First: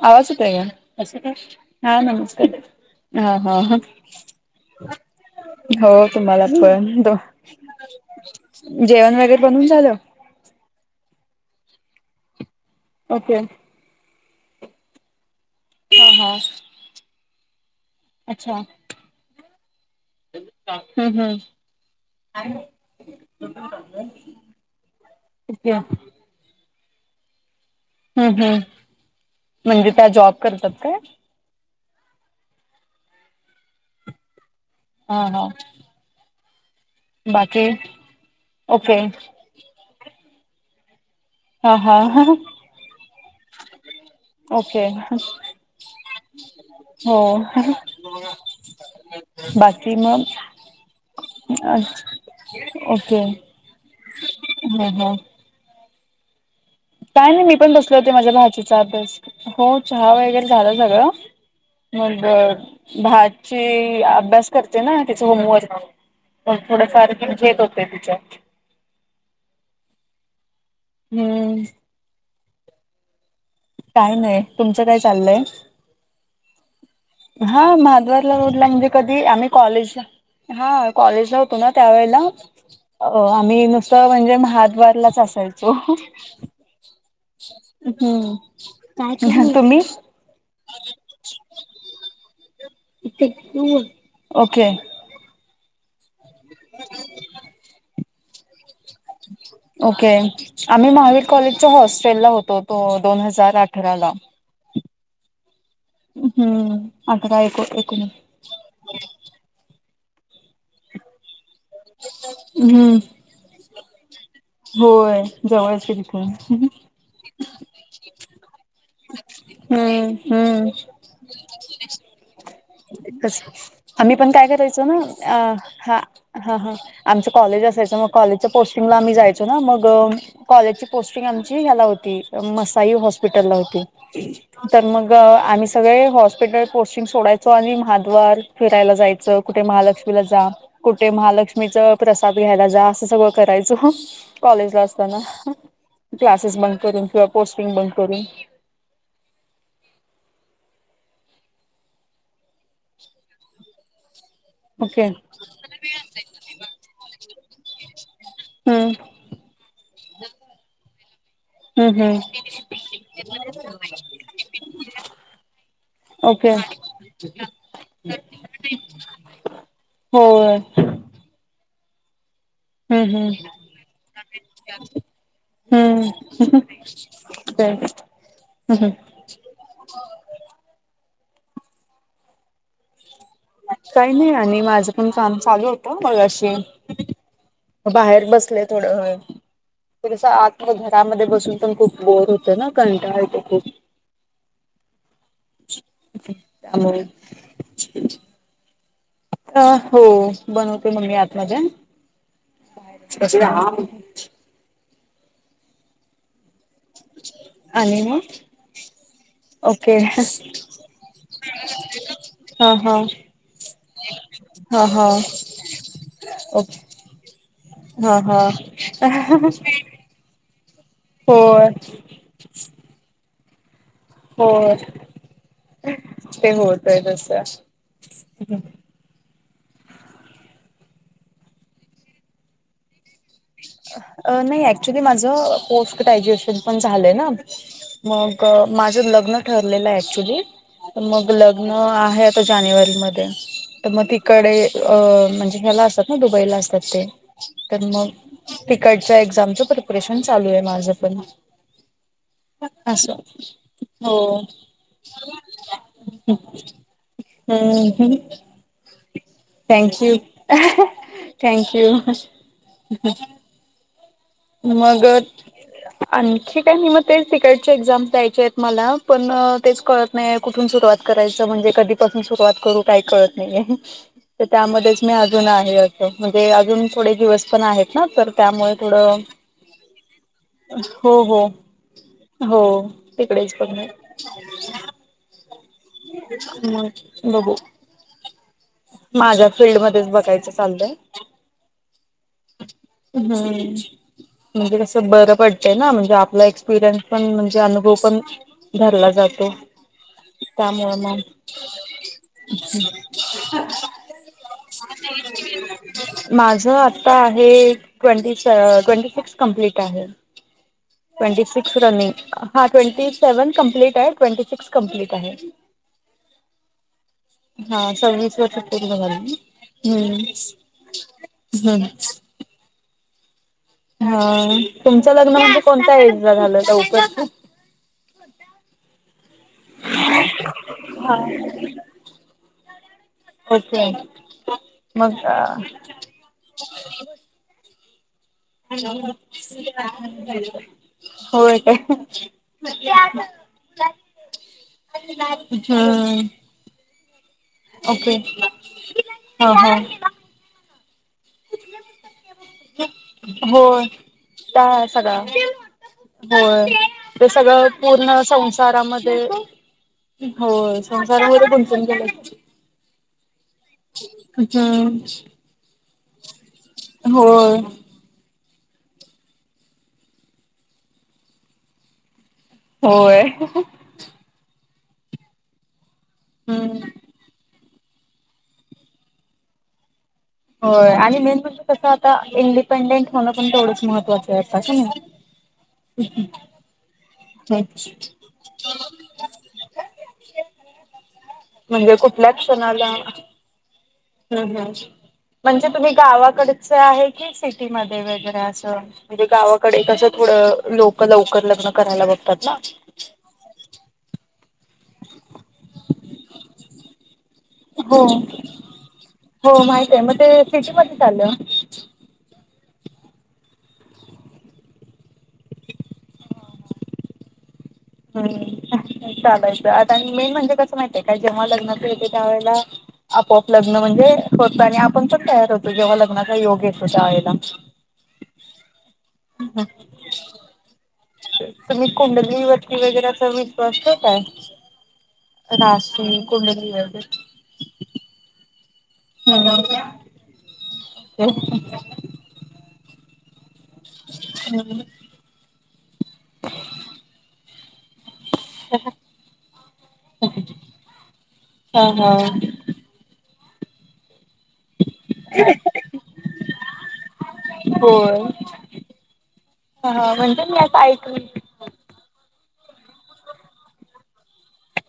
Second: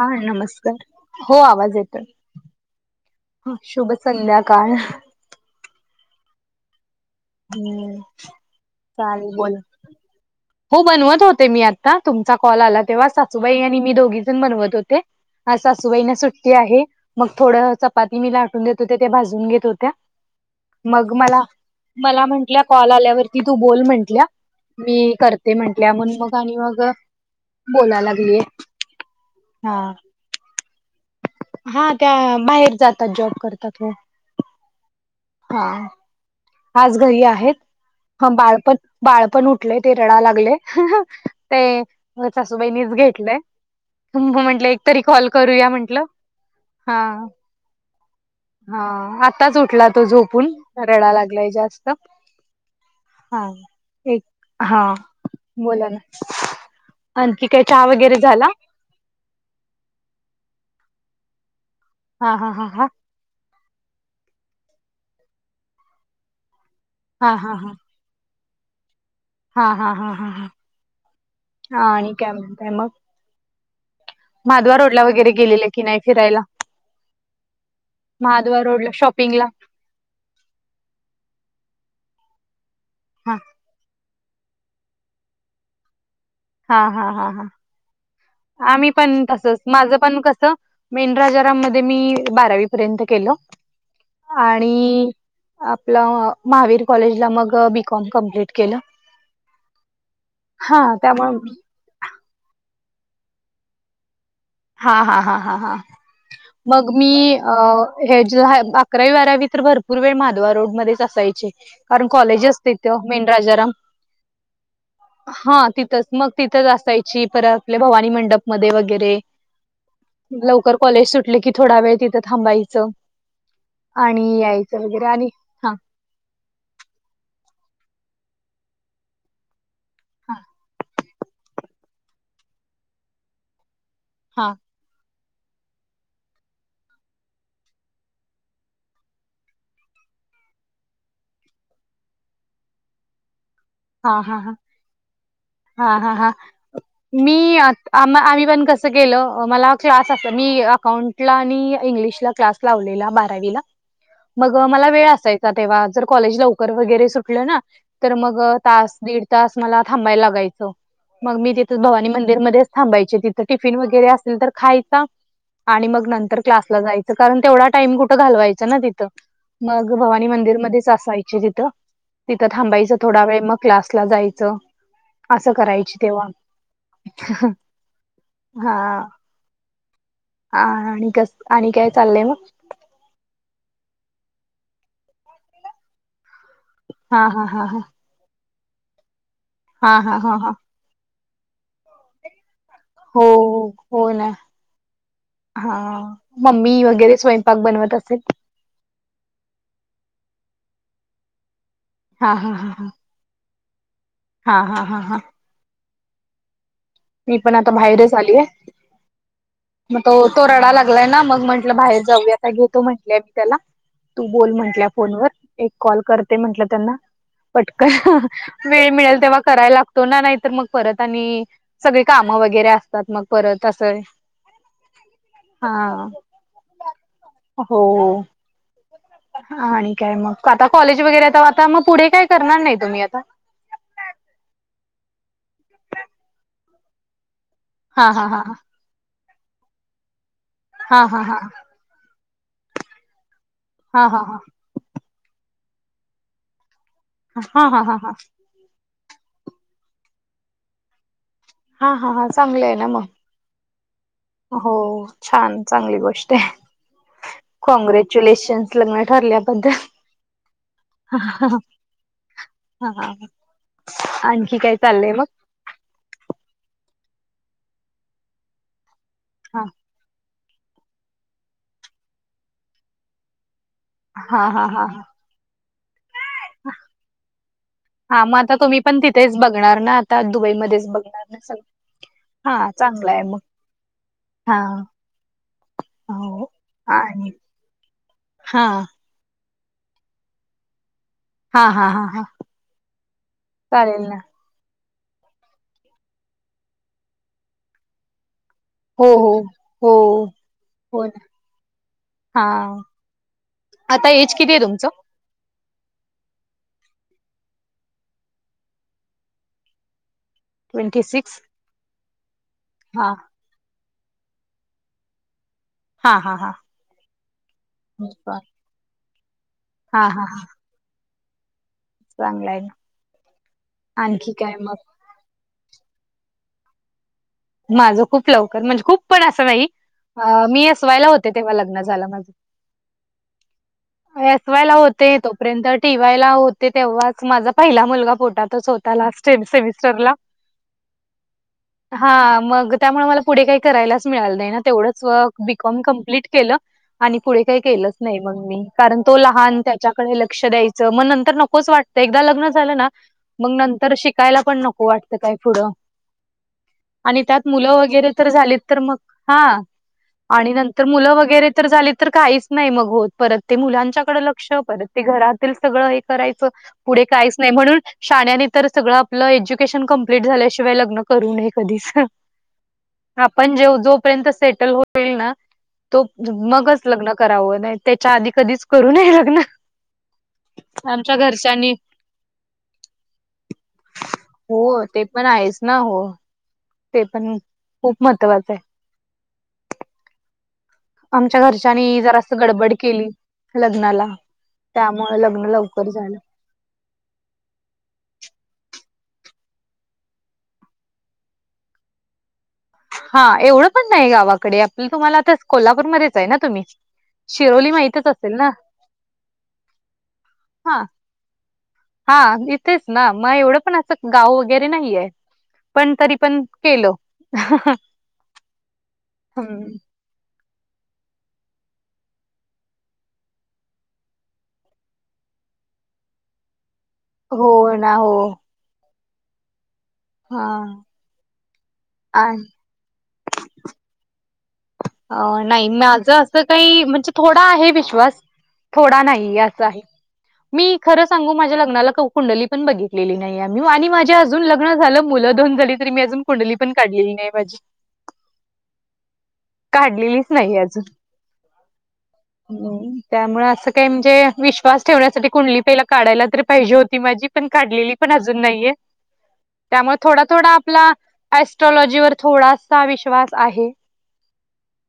हा येतोय काय? नमस्कार कस काय? हो आवाज हा येतोय नमस्कार. हा हा ह शुभ संध्याकाळ हो तुम्हाला पण दो हम्म चालेल बोला बनवून झालं? हो बनवत होते मी आता तुमचा कॉल आला तेव्हा ओके सासूबाई आणि मी दोघी जण बनवत होते. आज हा सासूबाईना हा सुट्टी आहे मग थोड च चपाती मी अच्छा लाटून देत हम्म होते त्या भाजून घेत होत्या. मग हम्म मला मला म्हंटल्या कॉल आल्यावरती तू बोल म्हंटल्या मी करते ओके म्हंटल्या हम्म म्हणून मग आणी मग बोला हम् लागलीय हम् हा म्हणजे त्या जॉब करतात काय? हा त्या बाहेर जातात जॉब करतात व हा हा. आज घरी आहेत बाकी ह बाळपण ओके बाळपण उठ उठलय ते रडा लागलय ह ह. ते हा हा मच सासूबाईनीच घेतलंय हंब म्हटलं ओके एकतरी कॉल करूया म्हंटलं. हा हो. हा आताच उठला बाकी तो मग झोपून रडाय लागलाय जास्त. ओके हा एक हा बोला ना. काय नाही आणखी मी पण चहा बसले होते वगैरे माझ्या झाला भाची च्या तच हो चहा वगैरे झाला सगळं हा हा हा हा मग भात - - ची अभ्यास करते ना तिच होमवर्क म्हणून पण थोडफार हा हा घेत होते हा तिच हा हा हा ह हम्म हा आणि काय म्हणताय मग? काय नाही माधवा तुमचं रोड काय ला वगैरे चाललंय गेलेला की नाही फिरायला? हा माधवारला महाद्वार रोडला म्हणजे कधी शॉपिंगला आम्ही कॉलेजला हा कॉलेजला होतो ना त्यावेळेला हा आम्ही नुसतं म्हणजे महाद्वारलाच असयचो हा हा हा हा हम आम्ही पण तस माझ पण कसं मेन राजारामध्ये मी बारावी पर्यंत केलं ओके आणि आपलं महावीर कॉलेजला मग बीकॉम कम्प्लीट केलं ओके हा आम्ही महावीर त्यामुळे कॉलेजच्या हॉस्टेल ला होतो तो दोन हजार अठरा ला हा हा ह ह ह हम्म मग मी अठरा एको एकोणीस हेड अकरावी बारावी तर भरपूर वेळ माधवा रोड मध्येच असायचे कारण कॉलेज हम्म असतेथे राजाराम होय हा जवळच की तिथच तिथून मग तिथच असाची ची परत आपल्या भवानी मंडप मध्ये वगैरे हम्म हम्म लवकर कॉलेज सुटले की थोडा वेळ तिथ आम्ही पण काय यायचं करायचो ना वगैरे आणि अ हा हा हा आमच कॉलेज असायचं मग कॉलेजच्या पोस्टिंगला आम्ही जायचो ना मग हा कॉलेजची पोस्टिंग आमची ह्याला होती मसाई हॉस्पिटल ला होती हा तर मग आम्ही सगळे हॉस्पिटल कोस्टिंग सोडायच ो आणि महाद्वार फिरायला जायचं कुठे महालक्ष्मीला जा कुठे महालक्ष्मीच प्रसाद घ्यायला जा असं सगळं करायचं हा हा हा कॉलेजला असताना हा हा हा क्लासेस बंक करून किंवा मी आ पोस्टिंग बंक करून आमही पण कस गेलं मला क्लास अस मी अकाउंटला आणि इंग्लिशला क्लास लावलेला बारावीला मग मला ओके वेळ असायचा तेव्हा जर कॉलेज लवकर वगैरे सुटलं ना तर मग हम्म तास दीड तास मला थांबायला लागायचं मग मी हम्म भवानी हम्म मंदिरमध्येध्येच थांबायचे तिथं टिफिन वगैरे असेल तर खायचा आणि मग नंतर ओके क्लासला जायचं कारण तेवढा टाईम कुठं घालवायचां ना तिथं मग भवानी होय मंदिरमध्येध्येच असायचे तिथं तिथं थांबायचं हम्म थोडा हम्म वेळ मग क्लासला जायचं असं करायची हम्म तेव्हा हम् हम हा हो हा आणि कस आणि काय चाललंय मग काही नाही आणि माझं पण काम चालू होतं मग अशी हा हा हा हा बाहेर बसले हा हा थोडंस हा हा आत घरामध्ये बसून पण खूप बोर होत ना का हो हो ना हा मम्मी त्यामुळे वगैरे स्वयंपाक बनवत असेल हो बनवते मम्मी आत मज्या हा हा हा हा कसे ह हा हा हा हा मी पण आता आणि बाहेरच मग आलीय ओके मग तो तो हा रडा लागलाय ना मग म्हंटलं बाहेर जाऊ आता घेतो हा म्हटलेय मी त्याला तू बोल हा म्हंटल्या हा फोनवर एक कॉल करते म्हंटलं ओके त्यांना हा पटकन हा वेळ मिळेल तेव्हा करायला लागतो ना नाहीतर मग परत आणि होय काम वगैरे असतात मग परत असं हो हा ते होत आहे तसं हो आणि काय मग आता कॉलेज वगैरे तर आता मग पुढे काय करणार नाही तुम्ही आता नाही ऍक्च्युली माझ पोस्ट ग्राज्युएशन पण झालंय ना हा हा हा मग माझ लग्रक्चुली हा हा हा आहे आता जानेवारी म तर मग हा हा हा तिकडे अ म्हणजे ह्याला असतात ना दुबईला असतात ते हा हा तर मग तिकडच्या एक्झामचं प्रिपरेशन चालू आहे माझं पण हा हा हा चांगलंय ना मग असं हो हो छान चांगली गोष्ट आहे हम्म कॉँग्रॅच्युलेशन लग्न ठरल्या प थँक यू थँक यू हा अ मग आणखी काय म म ते तिकडचे एक्झाम्स द्यायच्या आहेत मला पण हा तेच कळत नाही कुठून सुरुवात करायचं म्हणजे कधीपासून सुरुवात करू काही कळत नाहीय तर हा हा हा त्यामध्येच मी अजून आहे म्हणजे अजून थोडे दिवस पण आहेत ना हा तर मग आता त्यामुळे तुम्ही पण थोडं तिथेच बघणार ना आ दुबईमध्येच हो बघणार नाही हो सगळ हो तिकडेच पण हा हो मग आणि बघू हा माझ्या फिल्डमध्येध्येच बघायच चालतय हा हा हा हा हम्म चालेल ना म्हणजे कसं बरं पडतय ना म्हणजे आपला एक्सपिरियन्स पण म्हणजे अनुभव पण हो धरला हो जातो हो त्यामुळे हो मग ना हा आता एज किती आहे तुमचं माझ आता आहे ट्वेंटी ट्वेंटी सिक्स कंप्लीट आहे ट्वेंटी सिक्स रनिंग हा ट्वेंटी सेव्हन कंप्लीट आहे ट्वेंटी सिक्स कम्प्लीट आहे हा हा हा हा बर हम् हा हम् चांगलाय ना हा आणखी काय मग तुमच्या लग्न म्हण कोणत्या एज ला झालं उक माझं खूप लवकर म्हणजे खूप पण असं नाही मी असवायला होते तेव्हा लग्ना झालं ओके मी अस वायला मग होते तोपर्यंत ठीक ठवायला होते तेव्हाच माझा पहिला मुलगा पोटात हो का हा मग त्यामुळे मला पुढे काही करायलाच मिळालं नाही ना तेवढंच व बीकॉम हम्म कमप्लीट केलं आणि पुढे काही केलंच ओके नाही मग मी कारण तो हा लहान हा त्याच्याकडे लक्ष द्यायचं मग तर नकोच वाटत एकदा लग्न झालं ना मग होय नंतर शिकायला पण नको वाटतं काय पुढं हो आणि त्यात मुलं वगैरे तर झालीत तर मग हा आणि होय नंतर मुलं संसारामध्ये वगैरे तर गुंतून झाली तर गेलेत काहीच नाही मग होत परत ते मुलांच्याकडे लक्ष परत ते घरात सगळं हे करायचं पुढे हम्म काहीच नाही होय. म्हणून शाण्यानी तर सगळं आपलं एज्युकेशन कं्प्लीट झाल्याशिवाय लग्न करू नये कधीच होय. आपण जे जोपर्यंत सेटल होईल ना तो हम्म. मगच लग् करावं नाही त्याच्या आधी कधीच करू ने लग्न हो आमच्या आणि मेन म्हणजे घरच्यांनी कसं आता इंडिपेंडेंट होणं पण तेवढंच महत्वाचं आहे हो अससं ना. ते पण आहेच हो ते पण खूप महत्त्वाचं आहे. ह आमच्या घरच्यानी जरा असं गडबड केली लग्नाला ह् ह् त्यामुळे लग्न म्हणजे तुम्ही लवकर झालं गावाकडच आहे कि सिटीमध्येध्ये वगैरे असं. म्हणजे गावाकडे कसं थोडं लोक लवकर लग्न करायला बघतात ना. हा एवढं पण नाही गावाकडे आपलं तुम्हाला आता कोल्हापूरमध्येध्येच आहे ना तुम्ही शिरोली हो माहितच असेल ना हो माहित आहे मग ते हा सिटीमध्येध्ये झालं. हा इथेच ना मग एवढं पण असं गाव वगैरे नाहीय. पण तरी पण केल. हम् चालायचं आता मेन म्हणजे कसं माहितय काय जेव्हा लग्नात येत त्या वेळेला आपोआप लग्न म्हणजे होतं आणि आपण पण तयार होतो जेव्हा लग्नाचा योग आहे. होणा हो. ह हम हा तुम्ही आ- कुंडली वरती वगैरेचा विश्वास ठेवताय काय? अ नाही माझं असं काही म्हणजे थोडं आहे विश्वास थोडा नाही अस आहे मी खरं सांगू माझ्या लग्नाला कौ कुंङली पण बघितलेली नाही आम्ही आणि माझ्या अजून लग्न झालं मुलं दोन झाली तरी मी अजून कुंडली पण काढलेली नाही माझी अ काढलेलीच नाही अजून ह ह ह्म त्यामुळे असं काय म्हणजे विश् श्वास ठेवण्यासाठी कुणली पहिला काढायला तरी पाहिजे होती माझी पण काढलेली पण होय अजून नाहीये. त्यामुळे हा थोडा म्हणजे थोडा मी असं आपला ऐकलं ऍस्ट्रॉलॉजीवरर थोडासा विश्वास आहे.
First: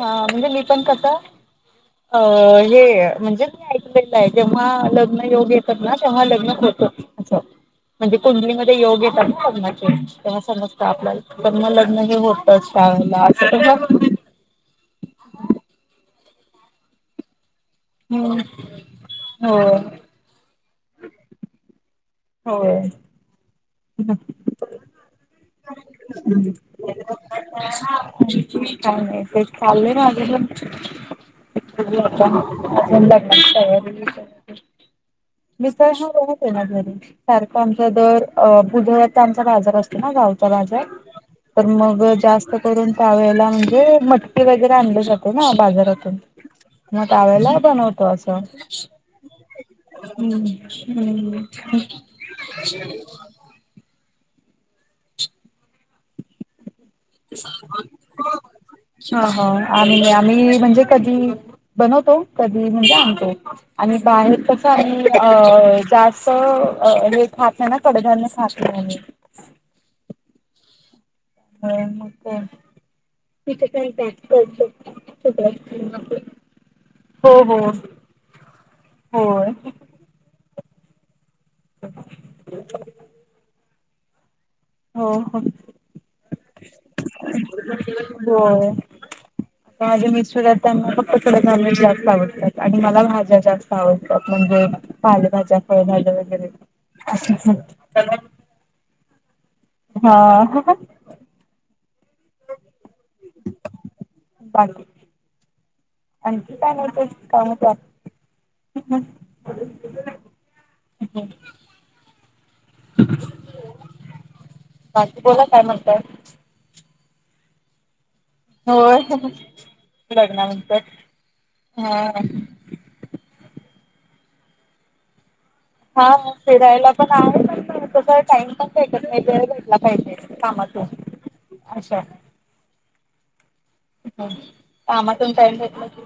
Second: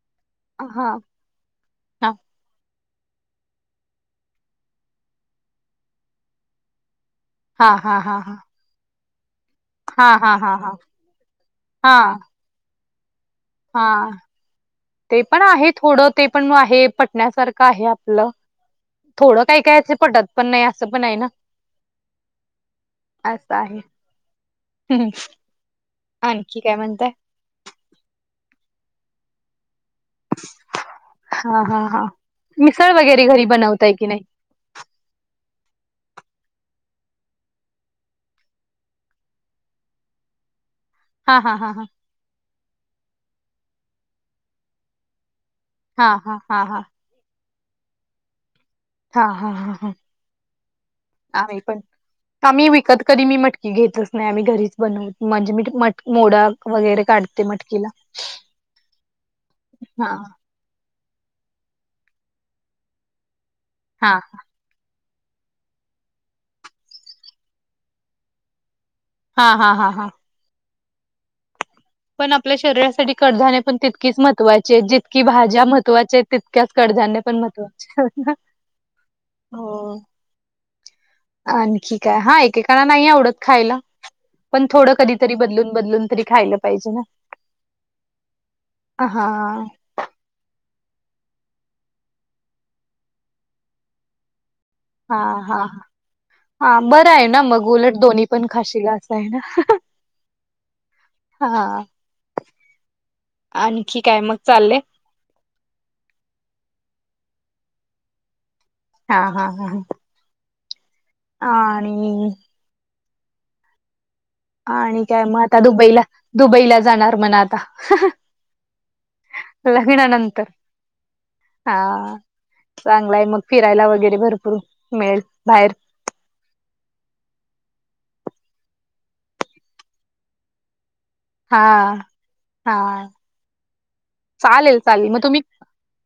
हा म्हणजे मी हा पण कस हा अ हे म्हणजे मी ऐकलेलं आहे जेव्हा लग्न योग येतात ना तेव्हा लग्न होतं. अच्छा हा हा म्हणजे हा हा कुंडलीमध्ये योग येतात ना. हा हा हा समजत आपल्या ब लग्न हा हे होत शाळेला असं पण हा ते पण आहे थोडं ते पण मग आहे पटण्यासारखं आहे. हम्म थोडं काही होय काय असं पटत. पण नाही असं पण आहे ना होय. असं आहे. हम् आणखी काय म्हणताय. चा ते चाले ना. हा हा हा मिसळ ला वगैरे घरी बनवताय तयारी की नाही विसर्श करते ना घरी सारखं आमचा दर बुधळ्याचा आमचा बाजार असतो ना गावचा बाजार हा हा तर हा हा मग जास्त करून त्या वळेला म्हणजे मटकी वगैरे आणली जाते ना हा बाजारात हा हा हा मग टवेला पण होतो असं. हा हा हा हा हम्म हम् आम्ही पण आम्ही विकत कधी मी मटकी घेतच नाही आम्ही घरीच बनव म्हणजे मी मट मोडा वगैरे काढते मटकीला हा ह हा आ आम्ही म्हणजे कधी बनवतो कधी म्हणजे आणतो आणि हा बाहे अ जास्त हे खात नाही ना कडधान्य खात नाही म हा हा हा हा हा पण आपल्या शरीरासाठी कडधाने पण तितकीच महत्वाचे जितकी भाज्या महत्वाच्या ते तित च कडजानने पण हो महत्वाचे हो आणखी काय हा एकेकाना नाही आवडत खायला पण थोडं हो कधी तरी बदलून बदलून तरी खायलं हो हा माझे मिशातना फक्त कड नॉनवेज जास्त आवडतात आणि मला भाज्या जास्त आवडतात म्हणजे हा पालभाज्या हा फळ भाज वगैरे हा बरं अस आहे ना मग उलट दोन्ही पण खाशीला असं आहे ना हा हा आणखी काय मग चाललेय बाकी आणखी काणी त कात हा हा हा हम् ह आणि आणि बाकी काय मग बोला आता म्हणताय दुबईला दुबईला जाणार मण आता होय लग्नानंतर हा चांगलाय मग फिरायला वगैरे भरपूर मिळेल बाहेर हा फिरायला पण आहे तस टाइम पण पाज व भेटला पाहिजे थमतो हा हा चालेल चालेल मग कामातून तुम्ही टाइम भेटला की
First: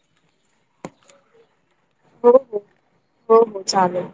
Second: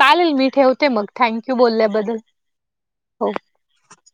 चालेल मी ठेवते मग थँक्यू बोलल्याबद्दल हो हो हो हो चालेल